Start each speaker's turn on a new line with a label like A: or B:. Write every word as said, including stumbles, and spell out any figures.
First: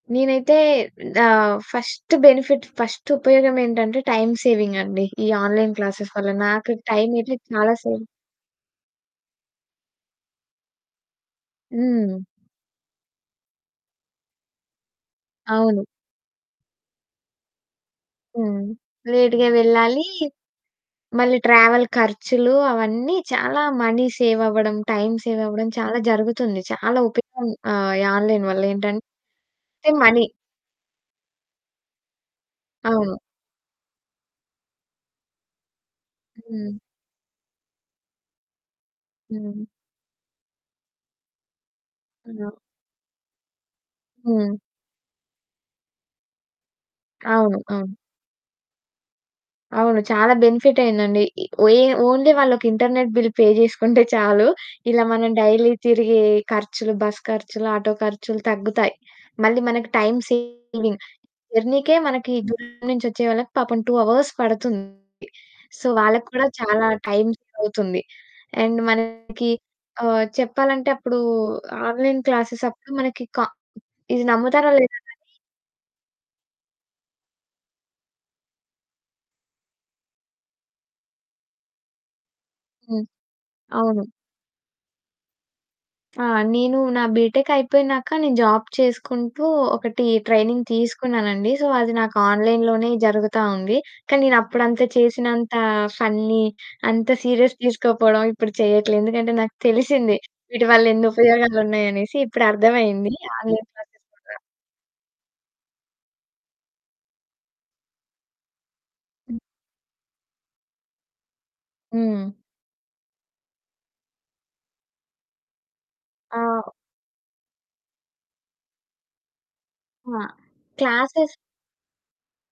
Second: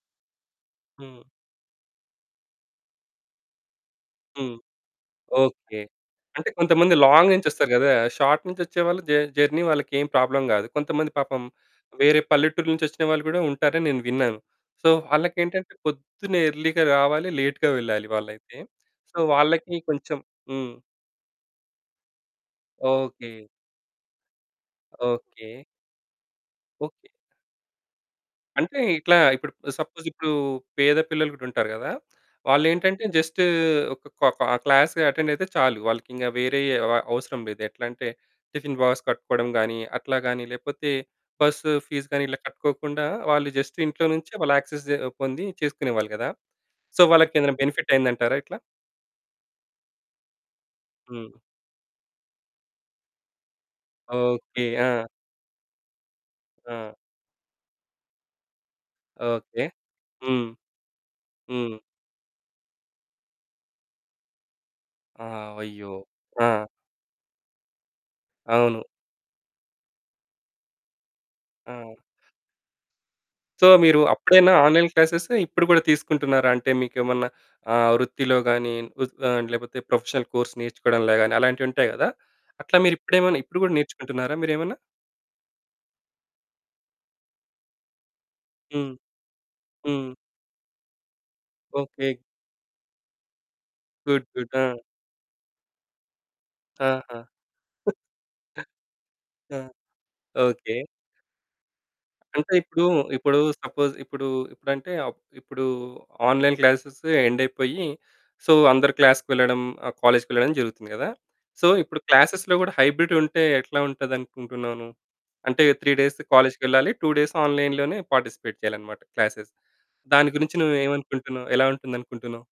A: నేనైతే
B: హ్మ్.
A: ఆహ్, ఫస్ట్ బెనిఫిట్, ఫస్ట్ ఉపయోగం ఏంటంటే టైమ్
B: హ్మ్.
A: సేవింగ్ అండి. ఈ ఆన్లైన్
B: ఓకే.
A: క్లాసెస్ వల్ల.
B: అంటే
A: నాకు
B: కొంతమంది
A: టైమ్
B: లాంగ్
A: అయితే
B: నుంచి వస్తారు
A: చాలా
B: కదా.
A: సేవ్
B: షార్ట్ నుంచి వచ్చేవాళ్ళు జ జర్నీ వాళ్ళకేం ప్రాబ్లమ్ కాదు. కొంతమంది పాపం
A: హ్మ్.
B: వేరే పల్లెటూరు నుంచి వచ్చిన వాళ్ళు కూడా ఉంటారని నేను విన్నాను. సో వాళ్ళకి ఏంటంటే
A: అవును.
B: పొద్దున్నే ఎర్లీగా రావాలి, లేట్‌గా వెళ్ళాలి వాళ్ళైతే.
A: హ్మ్.
B: సో
A: లేట్‌గా
B: వాళ్ళకి
A: వెళ్ళాలి.
B: కొంచెం హ్మ్.
A: మళ్ళీ ట్రావెల్ ఖర్చులు అవన్నీ
B: ఓకే.
A: చాలా మనీ సేవ్ అవ్వడం. Time save
B: okay.
A: అవ్వడం. చాలా జరుగుతుంది. చాలా
B: ఓకే.
A: ఉపయోగం ఆహ్, ఈ ఆన్లైన్ వల్ల
B: అంటే ఇట్లా
A: ఏంటంటే
B: ఇప్పుడు సపోజ్,
A: మనీ.
B: ఇప్పుడు పేద పిల్లలు కూడా ఉంటారు కదా! వాళ్ళు ఏంటంటే
A: అవును.
B: జస్ట్ ఒక క్లాస్ అటెండ్ అయితే చాలు. వాళ్ళకి ఇంకా వేరే
A: హ్మ్.
B: అవ అవసరం లేదు. ఎట్లా అంటే టిఫిన్ బాక్స్ కట్టుకోవడం
A: హ్మ్.
B: గాని అట్లా గాని, లేకపోతే బస్ ఫీస్ గాని ఇలా
A: అవును.
B: కట్టుకోకుండా వాళ్ళు జస్ట్ ఇంట్లో నుంచే వాళ్ళు
A: హ్మ్.
B: యాక్సెస్ జె పొంది చేసుకునేవాళ్ళు కదా. సో వాళ్ళకి ఏదైనా
A: అవును.
B: బెనిఫిట్
A: అవును.
B: అయిందంటారా ఇట్లా?
A: అవును. చాలా బెనిఫిట్ అయిందండి.
B: హ్మ్.
A: ఇ ఒయే ఓన్లీ వాళ్ళకి ఇంటర్నెట్ బిల్ పే చేసుకుంటే చాలు.
B: ఓకే. ఆ!
A: ఇలా మనం డైలీ తిరిగే
B: ఆ!
A: ఖర్చులు, బస్ ఖర్చులు, ఆటో ఖర్చులు తగ్గుతాయి. మళ్ళీ
B: ఓకే.
A: మనకు టైమ్
B: హ్మ్.
A: సేవింగ్.
B: హ్మ్.
A: జర్నీకే మనకి దూరం నుంచి వచ్చే వాళ్ళకి పాపం టూ అవర్స్ పడుతుంది.
B: ఆ!
A: సో,
B: అయ్యో!
A: వాళ్ళకి కూడా
B: ఆ!
A: చాలా టైమ్ సేవ్ అవుతుంది. అండ్
B: అవును.
A: మనకి ఆహ్, చెప్పాలంటే అప్పుడు
B: ఆ!
A: ఆన్లైన్ క్లాస్ అప్పుడు మనకి క
B: సో, మీరు
A: ఇది
B: అప్పుడైనా
A: నమ్ముతారో
B: ఆన్లైన్
A: లేదో
B: క్లాస్
A: గాని
B: ఇప్పుడు కూడా తీసుకుంటున్నారా? అంటే మీకేమన్నా ఆహ్, వృత్తిలో గాని ఆహ్, లేకపోతే ప్రొఫెషనల్ కోర్స్ నేర్చుకోవడంలో గాని అలాంటివి ఉంటాయి కదా. అట్లా మీరు
A: హ్మ్.
B: ఇప్పుడేమన్నా, ఇప్పుడు కూడా
A: అవును.
B: నేర్చుకుంటున్నారా మీరేమన్నా?
A: ఆ! నేను నా బీటెక్ అయిపోయినాక నేను జాబ్
B: హ్మ్.
A: చేసుకుంటూ, ఒకటి
B: హ్మ్.
A: ట్రైనింగ్ తీసుకున్నానండి. సో అది
B: ఓకే.
A: నాకు ఆన్లైన్‌లోనే జరుగుతా ఉంది. కానీ
B: గుడ్
A: నేను
B: గుడ్. ఆ!
A: అప్పుడంత చేసినంత ఫన్ని అంత
B: ఆహా!
A: సీరియస్‌గా తీసుకోకపోవడం, ఇప్పుడు చేయట్లేదు. ఎందుకంటే నాకు
B: ఆ!
A: తెలిసింది. వీటి
B: ఓకే.
A: వల్ల ఎన్ని ఉపయోగాలు ఉన్నాయి అనేసి. ఇప్పుడు
B: అంటే ఇప్పుడు,
A: అర్థమయింది.
B: ఇప్పుడు
A: ఆన్లైన్
B: సపోజ్,
A: క్లాసెస్
B: ఇప్పుడు,
A: కూడా
B: ఇప్పుడంటే, ఇప్పుడు ఆన్లైన్ క్లాస్ ఎండ్ అయిపోయి సో అందరూ క్లాస్‌కి
A: హ్మ్.
B: వెళ్లడం, కాలేజ్‌కి వెళ్ళడం జరుగుతుంది కదా. సో ఇప్పుడు
A: హ్మ్.
B: క్లాస్‌లో కూడా హైబ్రిడ్ ఉంటే ఎట్లా ఉంటది అనుకుంటున్నావు నువ్వు? అంటే త్రీ డేస్ కాలేజ్‌కి
A: ఆ!
B: వెళ్ళాలి, టూ డేస్ ఆన్లైన్‌లోనే పార్టిసిపేట్ చేయాలన్నమాట క్లాసెస్.
A: ఆ!
B: దాని గురించి నువ్వు
A: క్లాసెస్
B: ఏమనుకుంటున్నావు? ఎలా ఉంటుంది అనుకుంటున్నావు?